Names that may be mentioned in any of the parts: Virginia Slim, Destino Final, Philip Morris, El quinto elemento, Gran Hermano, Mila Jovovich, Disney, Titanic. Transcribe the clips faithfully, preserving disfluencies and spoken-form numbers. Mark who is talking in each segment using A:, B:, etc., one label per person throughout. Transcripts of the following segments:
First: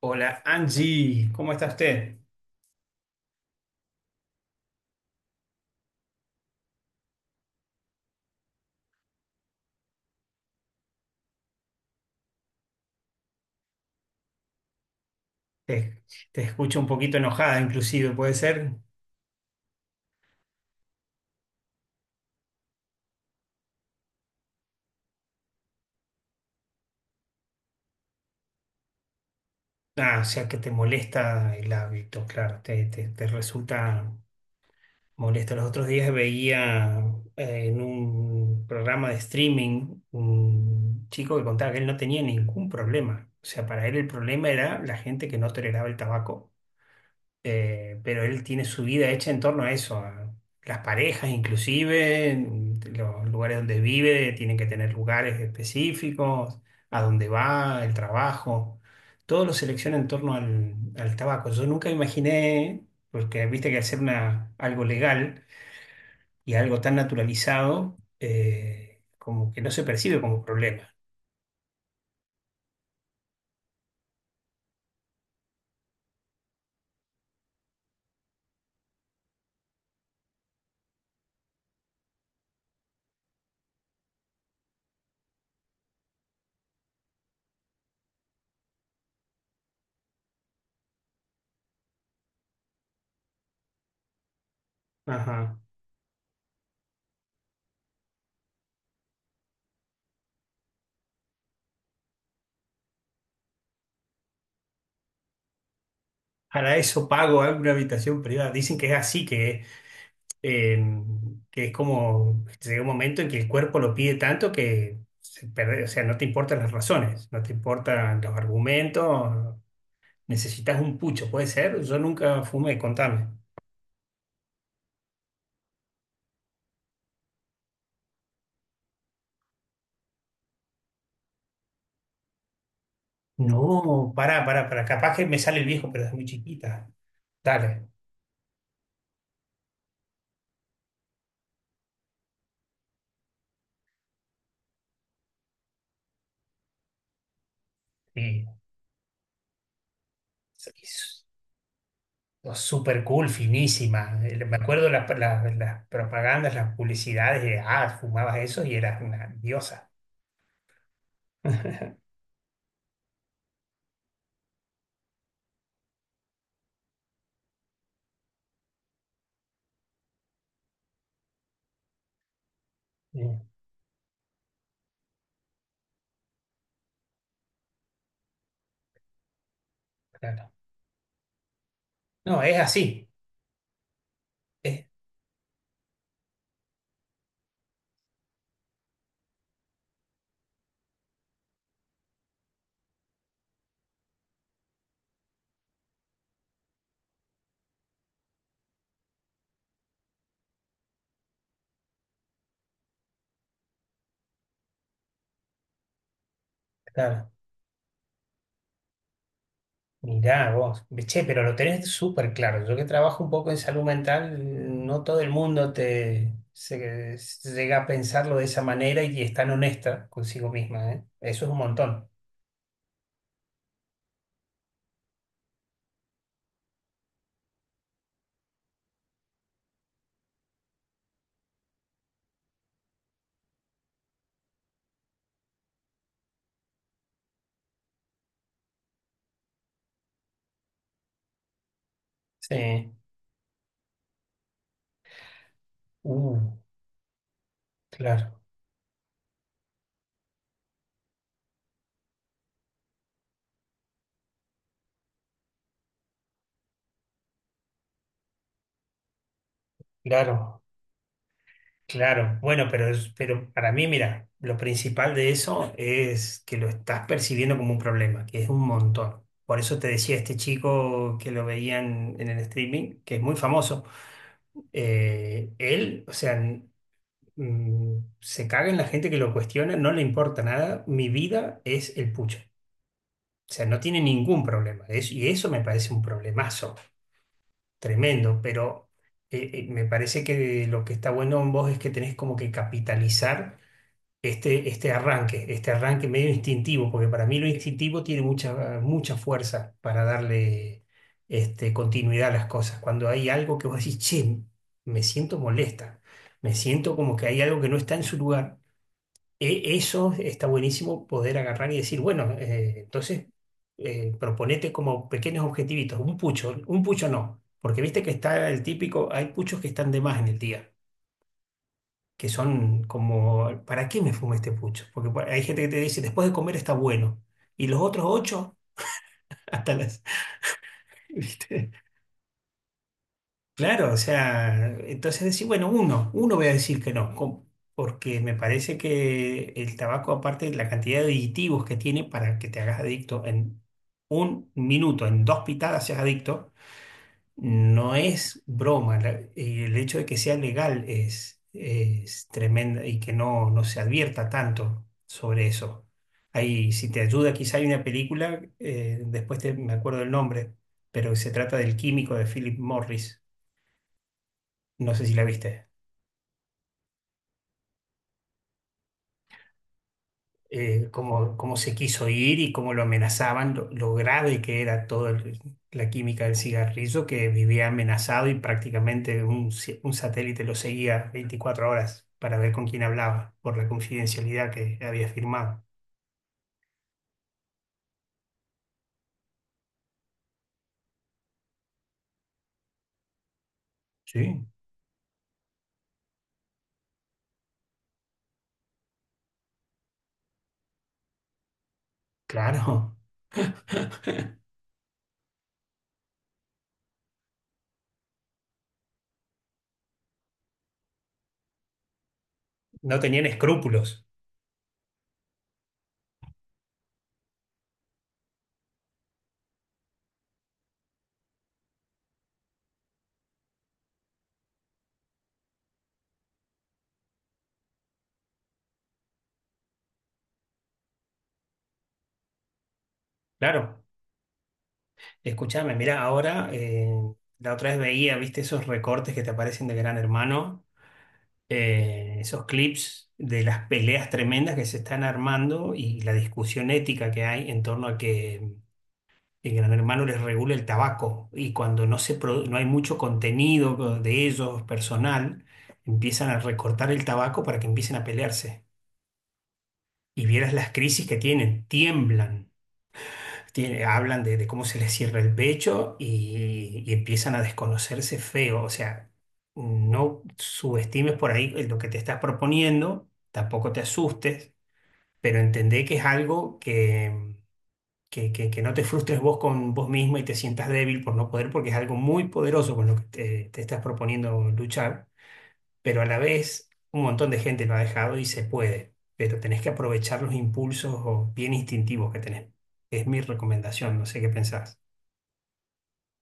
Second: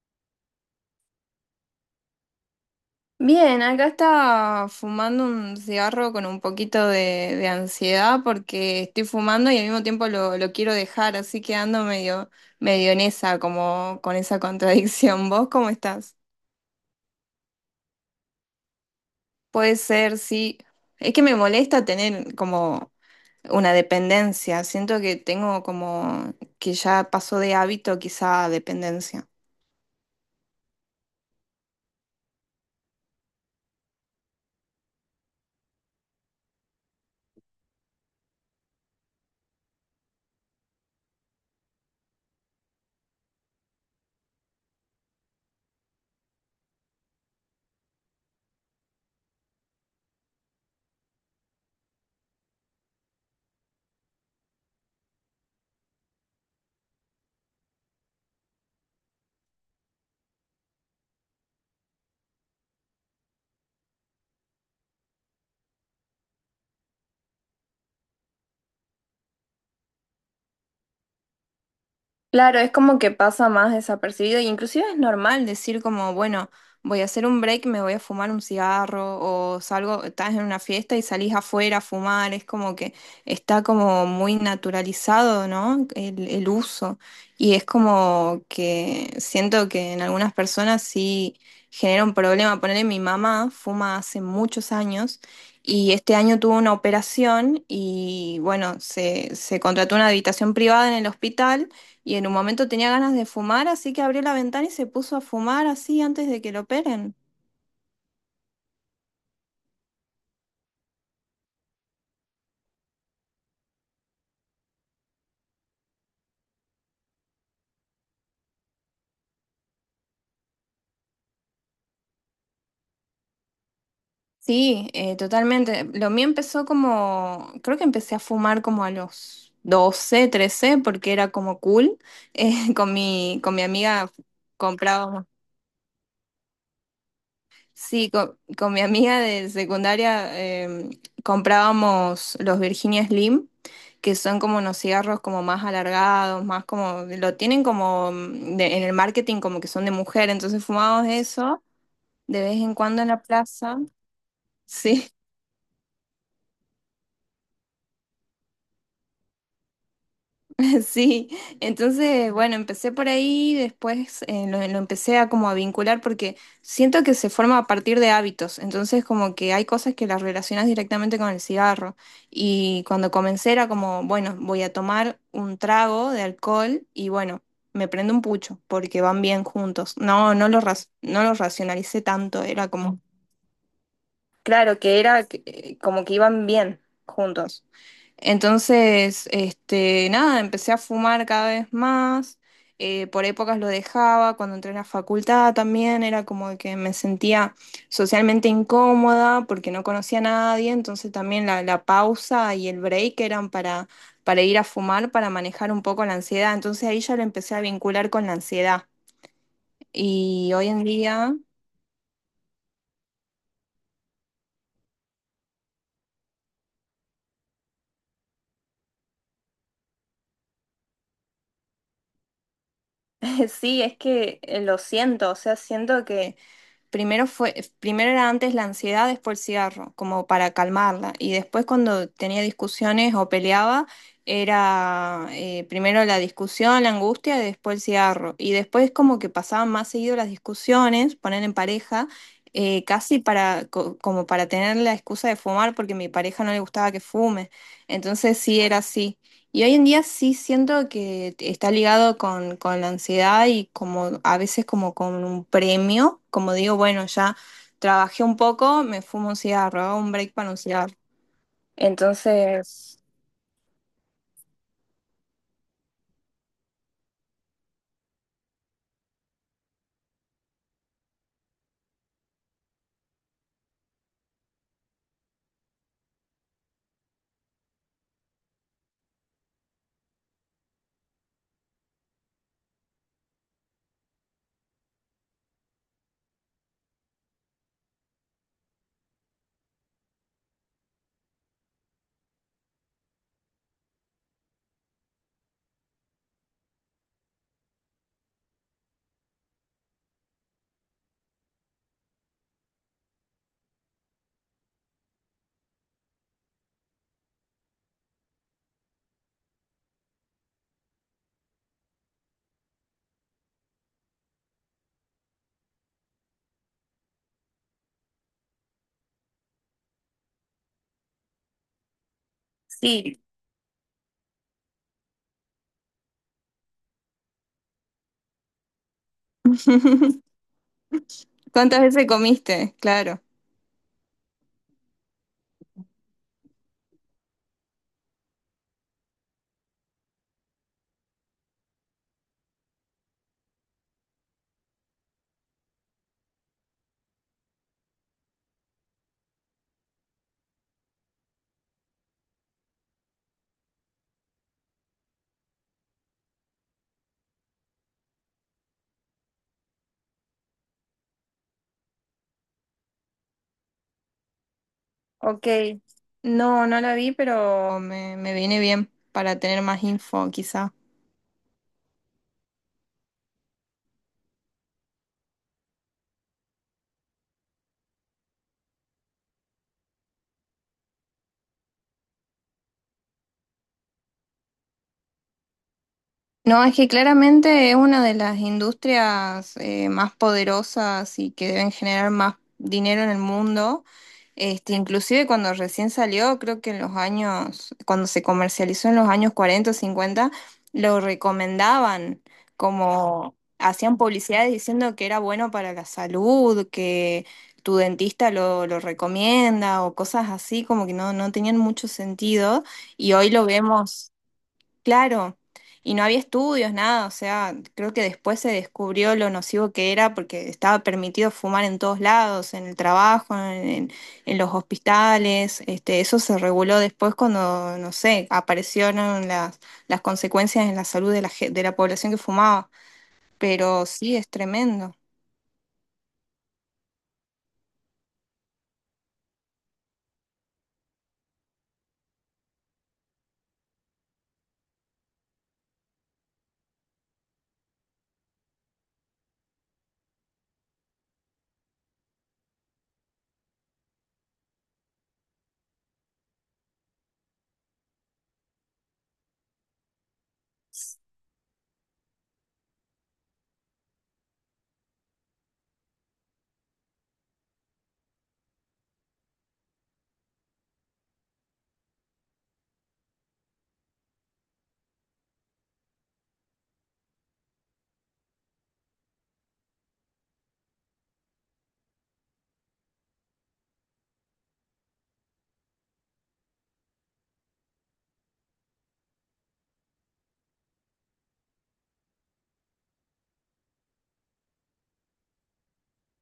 A: Hola Angie, ¿cómo está usted?
B: Bien, acá está fumando un cigarro con un poquito de, de ansiedad porque estoy fumando y al mismo tiempo lo, lo quiero dejar, así que ando medio, medio en esa, como con esa contradicción. ¿Vos cómo
A: Te,
B: estás?
A: te escucho un poquito enojada, inclusive, ¿puede ser?
B: Puede ser, sí. Es que me molesta tener como una dependencia. Siento que tengo como que ya pasó de hábito quizá a dependencia.
A: Ah, o sea que te molesta el hábito, claro, te, te- te resulta molesto. Los otros días veía eh, en un programa de streaming un chico que contaba que él no tenía ningún problema. O sea, para él el problema era la gente que no toleraba el tabaco. Eh, pero él tiene su vida hecha en torno a eso, a las parejas inclusive, en los lugares donde vive, tienen que tener lugares específicos, a dónde va, el trabajo, todo lo selecciona en torno al, al tabaco. Yo nunca imaginé, porque viste que hacer una, algo legal y algo tan naturalizado, eh, como que no se percibe como problema.
B: Claro, es como que pasa más desapercibido, e inclusive es normal decir como, bueno, voy a hacer un break, me voy a fumar un cigarro, o salgo, estás en una fiesta y salís afuera a fumar, es como que está como muy naturalizado, ¿no? El, el uso. Y es como que siento que en algunas personas sí genera un problema. Ponerle mi mamá fuma hace muchos años.
A: Ajá.
B: Y este año tuvo una operación y bueno, se, se contrató una habitación privada en el hospital y en un momento tenía ganas de fumar, así que abrió la ventana y se puso a fumar así antes de que lo
A: Para eso
B: operen.
A: pago alguna habitación privada. Dicen que es así, que eh, que es como, llega un momento en que el cuerpo lo pide tanto que se perde- o sea, no te importan las razones, no te importan los argumentos, necesitas un pucho, puede ser, yo nunca fumé, contame.
B: Sí, eh, totalmente. Lo mío empezó como, creo que empecé a fumar como a los doce trece porque era como cool. Eh, con mi, con mi amiga
A: No, pará, pará, pará, capaz que
B: comprábamos.
A: me sale el viejo, pero es muy chiquita. Dale,
B: Sí, co- con, mi amiga de secundaria em, comprábamos los Virginia Slim, que son como unos cigarros como más alargados, más como, lo tienen como
A: sí.
B: mm, de- en el marketing como que son de mujer, entonces fumábamos
A: Es-
B: eso de vez
A: es
B: en cuando en la
A: cool,
B: plaza.
A: finísima. Eh, Me acuerdo las,
B: Sí.
A: las, las propagandas, las publicidades de, ah, fumabas eso y eras una diosa.
B: Sí, entonces, bueno, empecé por ahí, después eh, lo, lo empecé a como a vincular porque siento que se forma a partir de hábitos, entonces como que hay cosas que las relacionas directamente con el cigarro y cuando
A: Sí,
B: comencé era como, bueno, voy a tomar un trago de alcohol y bueno, me prendo un pucho porque van bien juntos. No, no
A: claro.
B: lo, ras- no lo racionalicé
A: No,
B: tanto,
A: es
B: era como,
A: así.
B: claro,
A: Es,
B: que era que- eh, como que iban bien juntos. Entonces, este, nada, empecé a fumar cada vez más. eh, por épocas lo dejaba, cuando entré a la facultad también era como que me sentía socialmente incómoda porque no conocía a nadie, entonces también la, la pausa y el break eran para, para ir a fumar, para manejar un poco la ansiedad, entonces ahí ya lo
A: claro
B: empecé a vincular con la ansiedad. Y
A: Mirá
B: hoy en
A: vos, che,
B: día,
A: pero lo tenés súper claro. Yo que trabajo un poco en salud mental, no todo el mundo te se- se llega a pensarlo de esa manera y es tan honesta consigo misma, ¿eh? Eso es un montón.
B: sí, es que eh, lo siento, o sea, siento que... Primero fue, primero era antes la ansiedad, después el cigarro, como para calmarla. Y después cuando tenía discusiones o peleaba, era eh, primero la discusión, la angustia, y después el cigarro. Y después como que pasaban más seguido las discusiones, poner en pareja, eh,
A: Sí.
B: casi para, co- como para tener la excusa de fumar, porque a mi
A: Uh,
B: pareja no le gustaba que fume. Entonces
A: claro,
B: sí era así. Y hoy en día sí siento que está ligado con, con la ansiedad y como a veces como con un premio, como digo, bueno, ya trabajé un poco, me fumo un cigarro, hago un break para un
A: claro,
B: cigarro.
A: claro. Bueno, pero,
B: Entonces,
A: es- pero para mí, mira, lo principal de eso es que lo estás percibiendo como un problema, que es un montón. Por eso te decía este chico que lo veían en el streaming, que es muy famoso eh, él, o sea, mm, se caga en la gente que lo cuestiona, no le importa nada, mi vida es el pucho. O sea, no tiene ningún problema. Es- y eso me parece un problemazo tremendo, pero eh, eh, me parece que lo que está bueno en vos es que tenés como que capitalizar este, este arranque, este arranque medio instintivo, porque para mí lo instintivo tiene mucha, mucha fuerza para darle este, continuidad a las cosas. Cuando hay algo que vos decís, che, me siento molesta, me siento como que hay algo que no está en su lugar e- eso está buenísimo poder agarrar y decir, bueno, eh, entonces eh, proponete como pequeños objetivitos, un pucho, un pucho no, porque viste que está el típico, hay puchos que están de más en el día, que son
B: sí.
A: como, ¿para qué me fumo este pucho? Porque por- hay gente que te dice, después de comer está bueno, y los otros ocho, hasta las, ¿viste?
B: ¿Cuántas veces comiste? Claro.
A: Claro, o sea, entonces decir, bueno, uno, uno voy a decir que no, com- porque me parece que el tabaco, aparte de la cantidad de aditivos que tiene para que te hagas adicto en un minuto, en dos pitadas seas adicto, no es broma. La- eh, el hecho de que sea legal es, es tremendo y que no, no se advierta tanto sobre eso. Ahí, si te ayuda, quizá hay una película, eh, después te- me acuerdo del nombre, pero se trata del químico de Philip Morris, no sé si la
B: Ok.
A: viste.
B: No, no la vi, pero me, me viene bien para tener más info, quizá.
A: Eh, cómo, cómo se quiso ir y cómo lo amenazaban, lo, lo grave que era toda la química del cigarrillo, que vivía amenazado y prácticamente un, ci- un satélite lo seguía veinticuatro horas para ver con quién hablaba, por la confidencialidad que había firmado.
B: No, es que claramente es una de las industrias eh, más poderosas y que deben generar más dinero en el mundo.
A: Sí,
B: Este, inclusive cuando recién salió, creo que en los años, cuando se comercializó en los años cuarenta, o cincuenta, lo recomendaban,
A: claro.
B: como hacían publicidades diciendo que era bueno para la salud, que tu dentista lo, lo recomienda o cosas así, como que no, no tenían mucho sentido.
A: No
B: Y
A: tenían
B: hoy lo
A: escrúpulos,
B: vemos. Claro, y no había estudios, nada, o sea, creo que después se descubrió lo nocivo que era porque estaba permitido fumar en todos lados, en el trabajo, en, en- en los hospitales, este, eso se reguló después cuando, no sé, aparecieron las, las consecuencias en la salud de la, ge- de la población que fumaba,
A: claro.
B: pero sí, es tremendo.
A: Escúchame, mira, ahora eh, la otra vez veía, viste, esos recortes que te aparecen de Gran Hermano, eh, esos clips de las peleas tremendas que se están armando y la discusión ética que hay en torno a que el Gran Hermano les regula el tabaco y cuando no se produ- no hay mucho contenido de ellos personal, empiezan a recortar el tabaco para que empiecen a pelearse. Y vieras las crisis que tienen, tiemblan, tiene- hablan de, de cómo se les cierra el pecho y, y empiezan a desconocerse feo. O sea, no subestimes por ahí lo que te estás proponiendo, tampoco te asustes, pero entendé que es algo que, que, que- que no te frustres vos con vos mismo y te sientas débil por no poder, porque es algo muy poderoso con lo que te, te estás proponiendo luchar, pero a la vez un montón de gente lo ha dejado y se puede. Pero tenés que aprovechar los impulsos o bien instintivos que tenés. Es mi recomendación, no sé qué pensás.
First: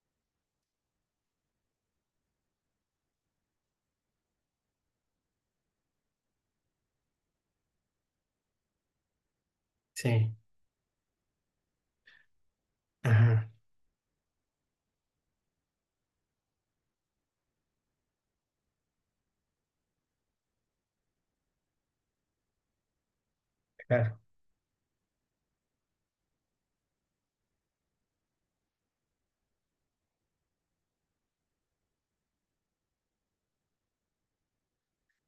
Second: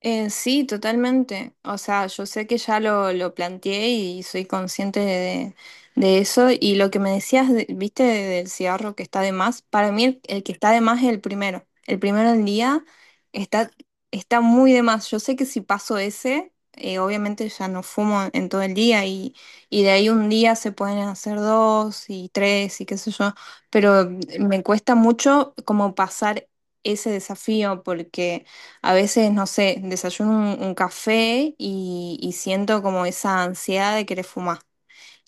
B: Eh, sí, totalmente. O sea, yo sé que ya lo, lo planteé y soy consciente de, de eso. Y lo que me decías, de- viste, del cigarro que está de más, para mí el,
A: Sí,
B: el que está de más es el primero. El primero del día
A: ajá,
B: está, está muy de más. Yo sé que si paso ese, eh, obviamente ya no fumo en todo el día y, y de ahí un día se pueden hacer dos y tres y qué sé yo. Pero
A: claro,
B: mm, me cuesta mucho como pasar ese desafío porque... A veces, no sé, desayuno un, un café y, y siento como esa ansiedad de querer fumar.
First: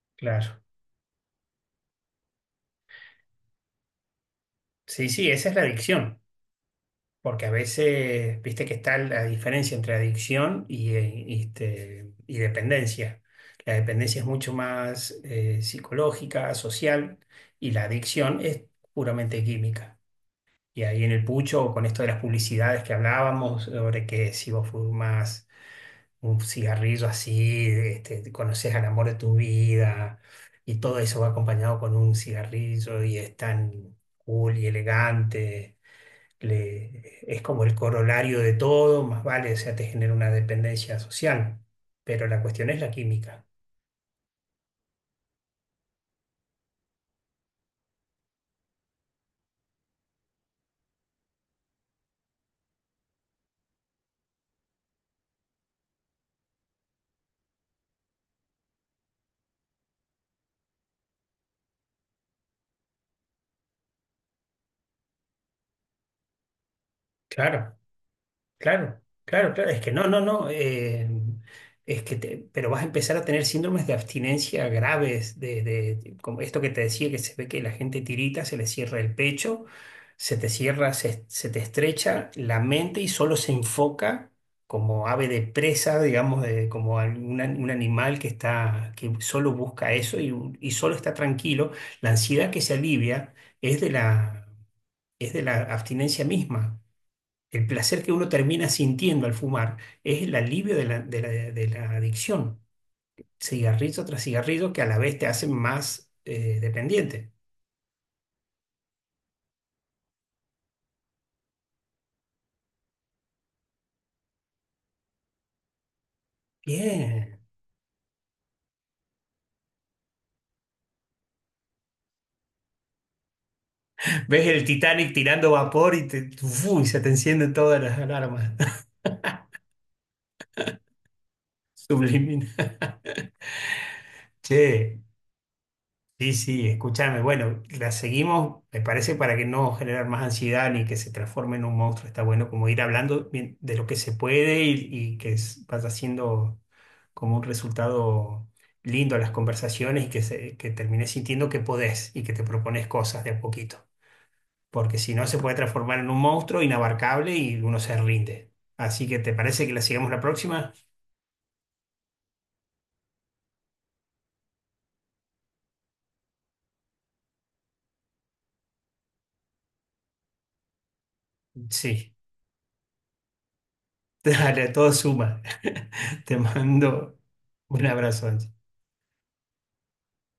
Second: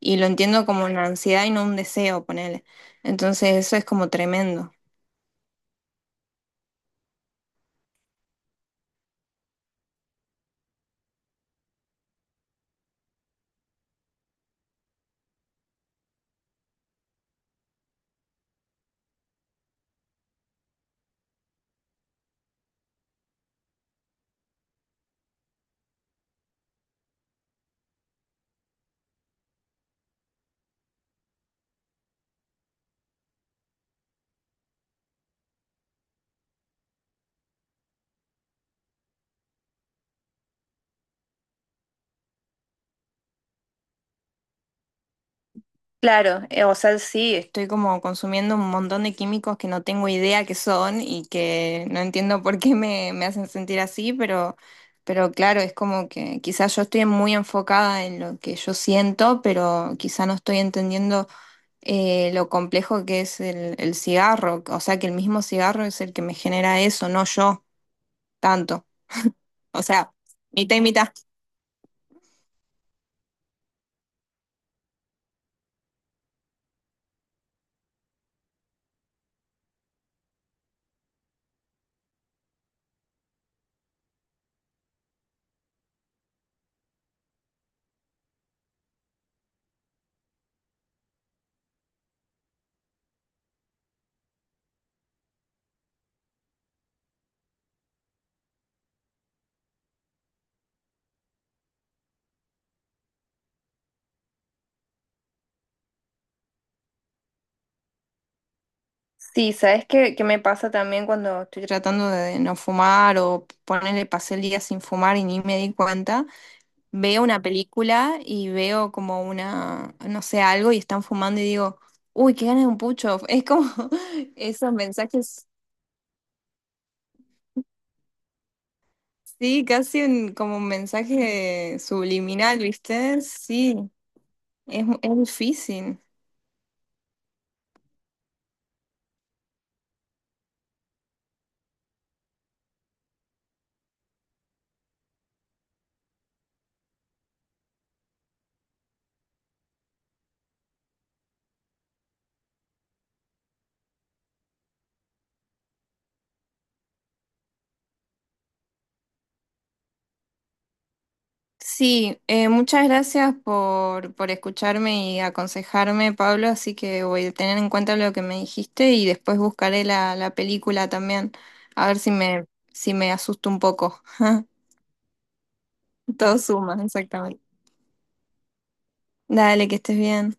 B: Y lo
A: claro.
B: entiendo como una ansiedad y no un deseo, ponele. Entonces eso es como tremendo.
A: Sí, sí, esa es la adicción, porque a veces, viste que está la diferencia entre adicción y, eh, y, este, y dependencia. La dependencia es mucho más eh, psicológica, social, y la adicción es puramente química. Y ahí en el pucho, con esto de las publicidades que hablábamos, sobre que si vos fumas un cigarrillo así, este, conoces al amor de tu vida y todo eso va acompañado con un cigarrillo y es tan cool y elegante, le- es como el corolario de todo, más vale, o sea, te genera una dependencia social, pero la cuestión es la química.
B: Claro, eh, o sea, sí, estoy como consumiendo un montón de químicos que no tengo idea qué son y que no entiendo por qué me, me hacen sentir así, pero, pero claro, es como que quizás yo estoy muy enfocada en lo que yo siento, pero quizás no estoy entendiendo. eh, lo complejo que es el, el cigarro. O sea, que el mismo cigarro es el que me genera eso, no yo
A: Claro.
B: tanto.
A: Claro, claro, claro. Es
B: O
A: que no,
B: sea,
A: no, no.
B: mitad y
A: Eh,
B: mitad.
A: es que te- pero vas a empezar a tener síndromes de abstinencia graves, de, de- como esto que te decía, que se ve que la gente tirita, se le cierra el pecho, se te cierra, se, se te estrecha la mente y solo se enfoca como ave de presa, digamos, de- como algún an- un animal que está, que solo busca eso y, un- y solo está tranquilo. La ansiedad que se alivia es de la, es de la abstinencia misma. El placer que uno termina sintiendo al fumar es el alivio de la, de la- de la adicción, cigarrillo tras cigarrillo, que a la vez te hacen más eh, dependiente.
B: Sí, ¿sabes qué, qué me pasa también cuando estoy tratando de no fumar o ponerle pasé el día sin fumar y ni me di cuenta? Veo
A: Bien.
B: una película y veo como una, no sé, algo y están fumando y digo, uy, qué ganas de un pucho. Es como
A: Ves el
B: esos
A: Titanic
B: mensajes,
A: tirando vapor y, te, uf, y se te encienden todas las alarmas.
B: sí, casi un- como un mensaje
A: Subliminal.
B: subliminal, ¿viste? Sí. Es, mu-
A: Che.
B: es difícil.
A: Sí, sí, escúchame. Bueno, la seguimos, me parece, para que no generar más ansiedad ni que se transforme en un monstruo. Está bueno como ir hablando bien de lo que se puede y, y que es- vaya siendo como un resultado lindo a las conversaciones y que, se, que termines sintiendo que podés y que te propones cosas de a poquito. Porque si no, se puede transformar en un monstruo inabarcable y uno se rinde. Así que, ¿te parece que la sigamos la próxima?
B: Sí, eh, muchas gracias por, por escucharme y aconsejarme, Pablo, así que voy a tener en cuenta lo que me dijiste y después buscaré la, la película también, a ver si
A: Sí,
B: me, si me asusto un poco.
A: dale, todo suma. Te
B: Todo suma,
A: mando
B: exactamente.
A: un abrazo, Angie.
B: Dale, que estés bien.